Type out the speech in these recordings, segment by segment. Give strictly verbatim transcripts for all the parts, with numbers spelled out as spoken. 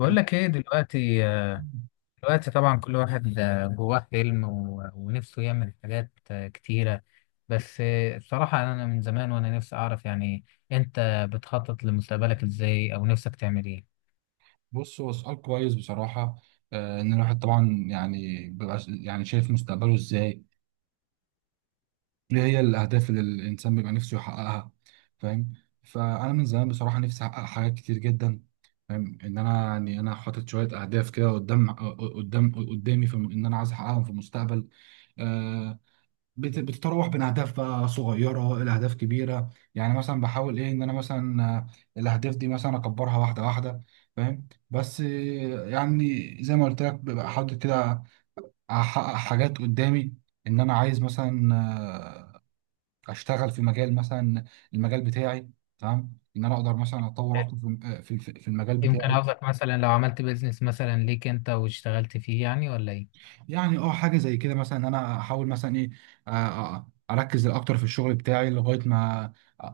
بقول لك ايه دلوقتي. دلوقتي طبعا كل واحد آه، جواه حلم و- ونفسه يعمل حاجات آه، كتيرة. بس آه، الصراحة انا من زمان وانا نفسي اعرف يعني انت بتخطط لمستقبلك ازاي او نفسك تعمل ايه؟ بص، هو سؤال كويس بصراحة. آه، إن الواحد طبعا يعني بيبقى ش- يعني شايف مستقبله إزاي، إيه هي الأهداف اللي الإنسان بيبقى نفسه يحققها. فاهم؟ فأنا من زمان بصراحة نفسي أحقق حاجات كتير جدا. فاهم إن أنا يعني أنا حاطط شوية أهداف كده قدام آه، قدام قدامي في الم- إن أنا عايز أحققهم في المستقبل. آه، بت- بتتراوح بين اهداف بقى صغيره الى اهداف كبيره، يعني مثلا بحاول ايه ان انا مثلا، آه، الاهداف دي مثلا اكبرها واحده واحده. فاهم؟ بس آه، يعني زي ما قلت لك ببقى حاطط كده، احقق حاجات قدامي. ان انا عايز مثلا آه، اشتغل في مجال مثلا، المجال بتاعي. تمام؟ ان انا اقدر مثلا اتطور اكتر في في في المجال يمكن بتاعي. قصدك مثلا لو عملت بيزنس مثلا ليك انت واشتغلت فيه يعني ولا ايه؟ يعني اه، حاجه زي كده مثلا، ان انا احاول مثلا ايه، آه، آه، اركز اكتر في الشغل بتاعي لغايه ما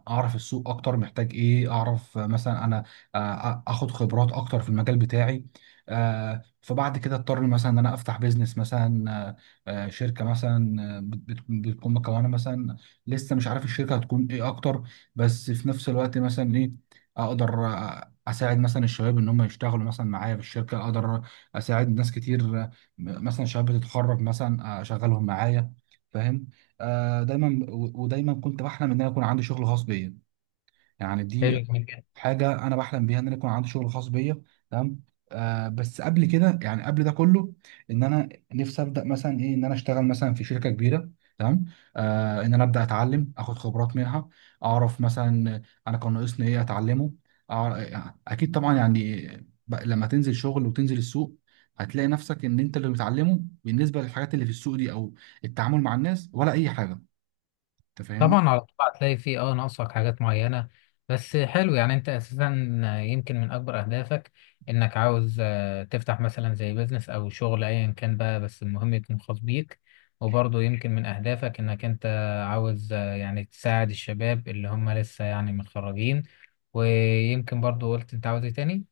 اعرف السوق اكتر محتاج ايه، اعرف آه، مثلا انا آه، اخد خبرات اكتر في المجال بتاعي. آه، فبعد كده اضطر مثلا ان انا افتح بيزنس مثلا، آه، آه، شركه مثلا، آه، بت- بت- بتكون مكونه مثلا. لسه مش عارف الشركه هتكون ايه اكتر، بس في نفس الوقت مثلا ايه، اقدر آه، اساعد مثلا الشباب ان هم يشتغلوا مثلا معايا في الشركه. اقدر اساعد ناس كتير، م- مثلا شباب بتتخرج مثلا اشغلهم معايا. فاهم؟ آه، دايما و- ودايما كنت بحلم ان انا يكون عندي شغل خاص بيا. يعني دي حلو، جميل. حاجه انا بحلم بيها، ان انا يكون عندي شغل خاص بيا. تمام. آه بس قبل كده يعني قبل ده كله، ان انا نفسي ابدا مثلا ايه، ان انا اشتغل مثلا في شركه كبيره. تمام. آه ان انا ابدا اتعلم اخد خبرات منها، اعرف مثلا انا كان ناقصني ايه اتعلمه. أع- اكيد طبعا يعني ب- لما تنزل شغل وتنزل السوق هتلاقي نفسك ان انت اللي بتعلمه بالنسبه للحاجات اللي في السوق دي، او التعامل مع الناس، ولا اي حاجه. انت فاهمني؟ طبعا على طول هتلاقي فيه اه ناقصك حاجات معينة. بس حلو، يعني انت اساسا يمكن من اكبر اهدافك انك عاوز آه، تفتح مثلا زي بيزنس او شغل ايا كان بقى، بس المهم يكون خاص بيك. وبرضه يمكن من اهدافك انك انت عاوز آه، يعني تساعد الشباب اللي هم لسه يعني متخرجين. ويمكن برضه قلت انت عاوز ايه تاني؟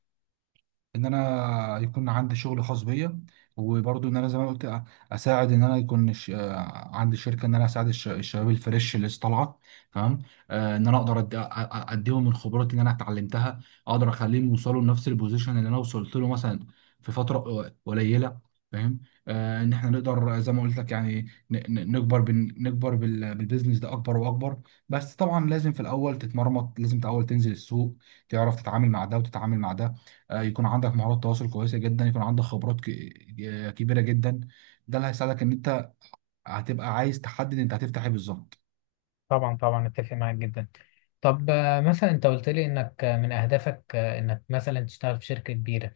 ان انا يكون عندي شغل خاص بيا، وبرضو ان انا زي ما قلت أ- اساعد. ان انا يكون ش... عندي شركه، ان انا اساعد الش... الشباب الفريش اللي لسه طالعه. تمام. آه ان انا اقدر أد... أ- أ- اديهم من خبراتي اللي انا اتعلمتها، اقدر اخليهم يوصلوا لنفس البوزيشن اللي انا وصلت له مثلا في فتره ق- قليله. فاهم؟ آه ان احنا نقدر زي ما قلت لك يعني ن... ن- نكبر بن... نكبر بال... بالبيزنس ده اكبر واكبر. بس طبعا لازم في الاول تتمرمط، لازم الاول تنزل السوق، تعرف تتعامل مع ده وتتعامل مع ده. آه، يكون عندك مهارات تواصل كويسه جدا، يكون عندك خبرات ك- آه، كبيره جدا. ده اللي هيساعدك ان انت هتبقى عايز تحدد انت هتفتح ايه بالظبط. طبعا طبعا، اتفق معاك جدا. طب آه، مثلا انت قلت لي انك آه، من اهدافك آه، انك مثلا تشتغل في شركة كبيرة.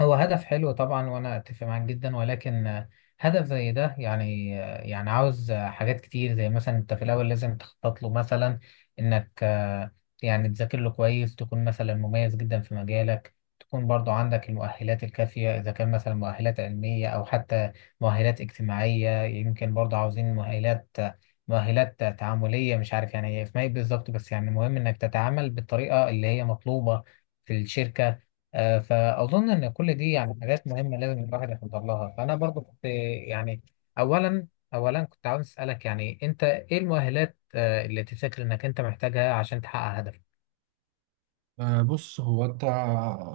هو هدف حلو طبعا وانا اتفق معاك جدا، ولكن آه، هدف زي ده يعني آه، يعني عاوز آه، حاجات كتير، زي مثلا انت في الاول لازم تخطط له مثلا، انك آه، يعني تذاكر له كويس، تكون مثلا مميز جدا في مجالك، تكون برضو عندك المؤهلات الكافية، اذا كان مثلا مؤهلات علمية او حتى مؤهلات اجتماعية. يمكن برضو عاوزين مؤهلات مؤهلات تعاملية، مش عارف يعني هي اسمها ايه بالظبط، بس يعني مهم انك تتعامل بالطريقة اللي هي مطلوبة في الشركة. آه، فأظن إن كل دي يعني حاجات مهمة لازم الواحد يحضر لها. فأنا برضو كنت يعني أولا أولا كنت عاوز أسألك، يعني أنت إيه المؤهلات آه، اللي تفتكر إنك أنت محتاجها عشان تحقق هدفك؟ آه، بص، هو انت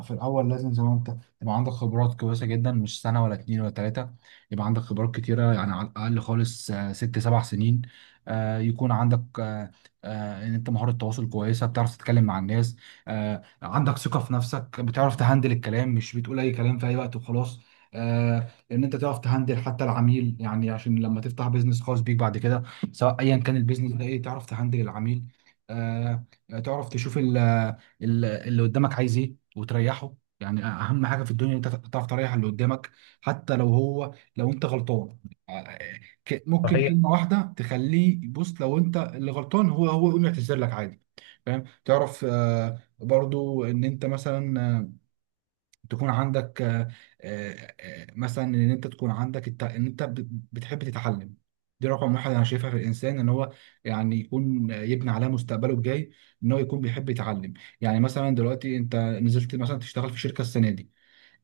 في الاول لازم زي ما انت تبقى عندك خبرات كويسه جدا، مش سنه ولا اتنين ولا تلاته، يبقى عندك خبرات كتيره. يعني على الاقل خالص آه، ست سبع سنين. آه، يكون عندك، آه، آه، ان انت مهاره تواصل كويسه، بتعرف تتكلم مع الناس. آه، عندك ثقه في نفسك، بتعرف تهندل الكلام، مش بتقول اي كلام في اي وقت وخلاص. آه، ان انت تعرف تهندل حتى العميل، يعني عشان لما تفتح بيزنس خاص بيك بعد كده، سواء ايا كان البيزنس ده ايه، تعرف تهندل العميل. آه، تعرف تشوف ال ال- اللي قدامك عايز ايه وتريحه. يعني اهم حاجه في الدنيا إن انت تعرف تريح اللي قدامك، حتى لو هو لو انت غلطان. ك- ممكن صحيح. كلمه واحده تخليه، بص، لو انت اللي غلطان هو هو يقوم يعتذر لك عادي. فاهم؟ تعرف آه، برضو ان انت مثلا، آه، تكون عندك، آه، آه، آه، مثلا ان انت تكون عندك الت... ان انت ب- بتحب تتعلم. دي رقم واحد انا شايفها في الانسان، ان هو يعني يكون آه، يبني عليها مستقبله الجاي، ان هو يكون بيحب يتعلم. يعني مثلا دلوقتي انت نزلت مثلا تشتغل في شركه السنه دي،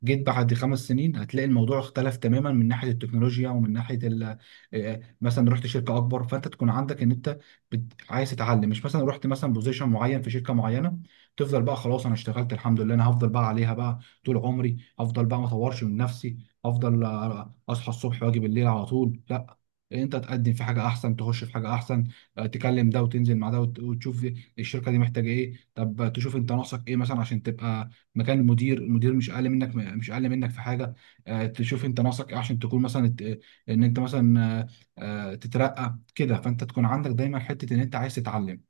جيت بعد خمس سنين هتلاقي الموضوع اختلف تماما من ناحيه التكنولوجيا، ومن ناحيه ال- آه، مثلا رحت شركه اكبر، فانت تكون عندك ان انت بت... عايز تتعلم. مش مثلا رحت مثلا بوزيشن معين في شركه معينه، تفضل بقى خلاص، انا اشتغلت الحمد لله انا هفضل بقى عليها بقى طول عمري، افضل بقى ما اطورش من نفسي، افضل آه، اصحى الصبح واجي بالليل على طول. لا، انت تقدم في حاجه احسن، تخش في حاجه احسن. آه، تكلم ده وتنزل مع ده وت- وتشوف الشركه دي محتاجه ايه. طب تشوف انت ناقصك ايه مثلا عشان تبقى مكان المدير. المدير مش اقل منك، مش اقل منك في حاجه. آه، تشوف انت ناقصك ايه عشان تكون مثلا ت- ان انت مثلا آه، آه، تترقى كده. فانت تكون عندك دايما حته ان انت عايز تتعلم.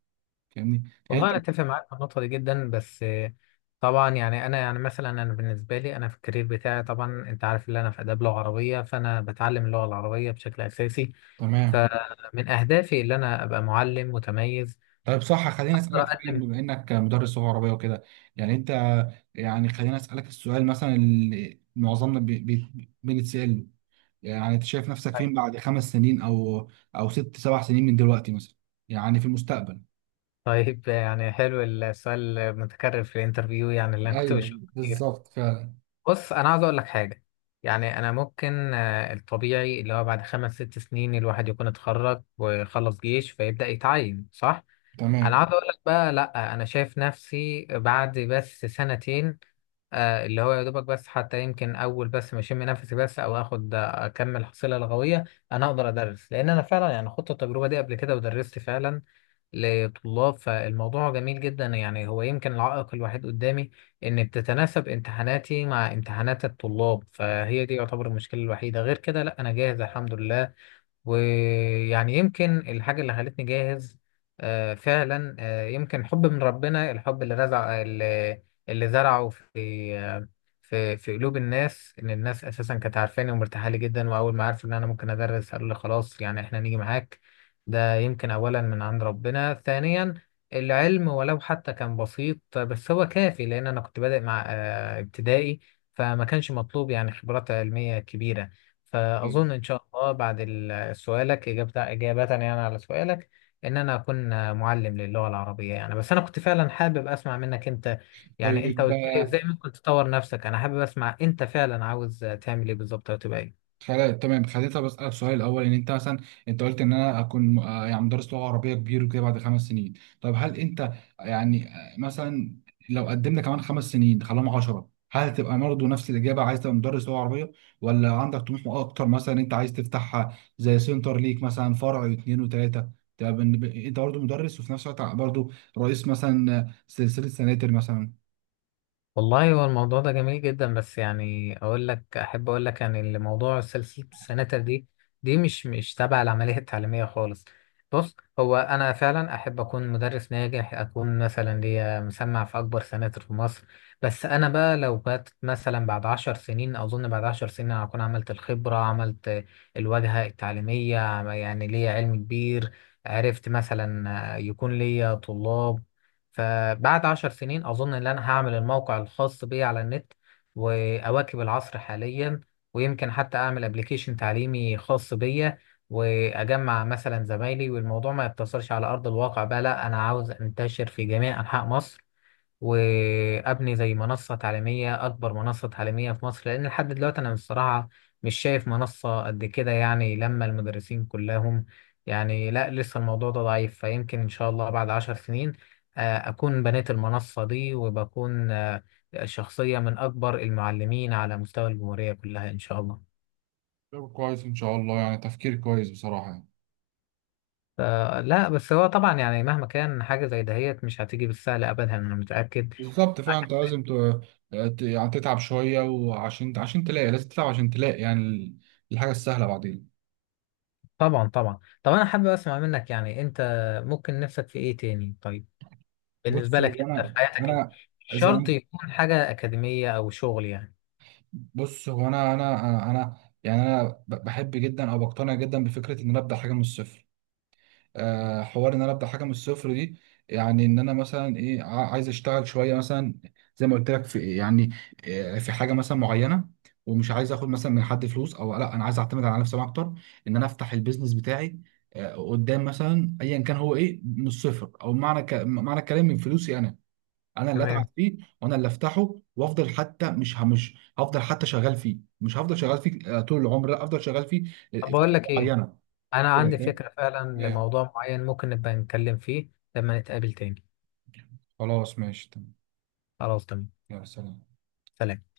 فاهمني؟ هي والله انت. أنا أتفق معاك في النقطة دي جدا، بس آه، طبعا يعني أنا يعني مثلا أنا بالنسبة لي أنا في الكارير بتاعي، طبعا أنت عارف إن أنا في آداب لغة عربية، فأنا بتعلم اللغة العربية بشكل أساسي. تمام. فمن أهدافي إن أنا أبقى معلم متميز طيب صح، خليني أقدر اسالك فعلا، أقدم. بما انك مدرس لغه عربيه وكده، يعني انت، يعني خليني اسالك السؤال مثلا اللي معظمنا بي- بي- بنتسال، يعني انت شايف نفسك فين بعد خمس سنين او او ست سبع سنين من دلوقتي مثلا، يعني في المستقبل. طيب يعني حلو السؤال المتكرر في الانترفيو، يعني اللي انا كنت ايوه، بشوفه كتير. بالظبط فعلا. بص انا عاوز اقول لك حاجه. يعني انا ممكن آه، الطبيعي اللي هو بعد خمس ست سنين الواحد يكون اتخرج وخلص جيش فيبدا يتعين، صح؟ انا تمام. عاوز اقول لك بقى لا، انا شايف نفسي بعد بس سنتين. آه، اللي هو يا دوبك بس، حتى يمكن اول بس ما اشم نفسي بس او اخد آه، اكمل حصيله لغويه. انا اقدر ادرس، لان انا فعلا يعني خدت التجربه دي قبل كده ودرست فعلا لطلاب، فالموضوع جميل جدا. يعني هو يمكن العائق الوحيد قدامي ان بتتناسب امتحاناتي مع امتحانات الطلاب، فهي دي يعتبر المشكلة الوحيدة. غير كده لا انا جاهز الحمد لله. ويعني يمكن الحاجة اللي خلتني جاهز آه، فعلا آه، يمكن حب من ربنا، الحب اللي رزع اللي اللي زرعه في آه، في في قلوب الناس، ان الناس اساسا كانت عارفاني ومرتاحه لي جدا، واول ما عرفوا ان انا ممكن ادرس قالوا لي خلاص يعني احنا نيجي معاك. ده يمكن اولا من عند ربنا، ثانيا العلم ولو حتى كان بسيط بس هو كافي، لان انا كنت بادئ مع آه، ابتدائي، فما كانش مطلوب يعني خبرات علمية كبيرة. فأظن إن شاء الله بعد ال- سؤالك إجابة إجابة يعني على سؤالك، إن أنا أكون معلم للغة العربية يعني. بس أنا كنت فعلا حابب أسمع منك أنت، يعني أنت طيب قلت لي آه، إزاي ممكن تطور نفسك، أنا حابب أسمع أنت فعلا عاوز تعمل إيه بالظبط أو تبقى إيه. خلا- تمام، خليتها بسألك سؤال الأول إن أنت مثلا، أنت قلت إن أنا أكون آه، يعني مدرس لغة عربية كبير وكده بعد خمس سنين. طيب هل أنت يعني آه، مثلا لو قدمنا كمان خمس سنين خلاهم عشرة، هل هتبقى برضه نفس الإجابة، عايز تبقى مدرس لغة عربية، ولا عندك طموح أكتر، مثلا أنت عايز تفتح زي سنتر ليك مثلا، فرع واثنين وثلاثة، تبقى بن- أنت برضه مدرس وفي نفس الوقت برضه رئيس مثلا آه، سلسلة سناتر مثلا؟ والله هو الموضوع ده جميل جدا، بس يعني اقول لك، احب اقول لك يعني اللي موضوع سلسله السناتر دي، دي مش مش تابعه للعمليه التعليميه خالص. بص هو انا فعلا احب اكون مدرس ناجح، اكون مثلا ليا مسمع في اكبر سناتر في مصر. بس انا بقى لو بات مثلا بعد عشر سنين، اظن بعد عشر سنين أنا هكون عملت الخبره، عملت الواجهه التعليميه، عم- يعني ليا علم كبير، عرفت مثلا يكون ليا طلاب. فبعد عشر سنين أظن إن أنا هعمل الموقع الخاص بي على النت وأواكب العصر حاليا، ويمكن حتى أعمل أبليكيشن تعليمي خاص بيا، وأجمع مثلا زمايلي، والموضوع ما يقتصرش على أرض الواقع بقى. لا أنا عاوز أنتشر في جميع أنحاء مصر، وابني زي منصه تعليميه، اكبر منصه تعليميه في مصر، لان لحد دلوقتي انا بصراحه مش شايف منصه قد كده يعني، لما المدرسين كلهم يعني، لا لسه الموضوع ده ضعيف. فيمكن ان شاء الله بعد عشر سنين آه، اكون بنيت المنصه دي، وبكون آه، شخصيه من اكبر المعلمين على مستوى الجمهوريه كلها ان شاء الله. طب كويس ان شاء الله، يعني تفكير كويس بصراحة. ف- لا بس هو طبعا يعني مهما كان حاجه زي دهيت مش هتيجي بالسهل ابدا، انا متاكد. بالظبط فعلا، انت لازم ت- ت- يعني تتعب شويه، وعشان عشان تلاقي، لازم تتعب عشان تلاقي يعني ال- الحاجه السهله بعدين. طبعا طبعا. طب انا حابب اسمع منك، يعني انت ممكن نفسك في ايه تاني؟ طيب بالنسبه بص لك هو انت انا في حياتك انت، انا مش اذا شرط أنا- يكون حاجه اكاديميه او شغل يعني. بص هو انا انا انا أنا- يعني انا ب- بحب جدا، او بقتنع جدا بفكره ان انا ابدا حاجه من الصفر. آه، حوار ان انا ابدا حاجه من الصفر دي، يعني ان انا مثلا ايه ع- عايز اشتغل شويه مثلا زي ما قلت لك في يعني آه، في حاجه مثلا معينه. ومش عايز اخد مثلا من حد فلوس او، لا انا عايز اعتمد على نفسي اكتر، ان انا افتح البيزنس بتاعي آه، قدام مثلا، ايا كان هو ايه، من الصفر. او معنى ك... معنى الكلام من فلوسي انا، انا اللي اتعب تمام. فيه وانا اللي افتحه، وافضل حتى مش ه- مش هفضل حتى شغال فيه، مش هفضل شغال فيه آه، طول العمر، لا، افضل شغال فيه طب آه، بقول فتره لك ايه، معينه. انا عندي كده فاهم؟ فكره فعلا إيه. لموضوع معين ممكن نبقى نتكلم فيه لما نتقابل تاني. خلاص ماشي. خلاص تمام. يا سلام. سلام.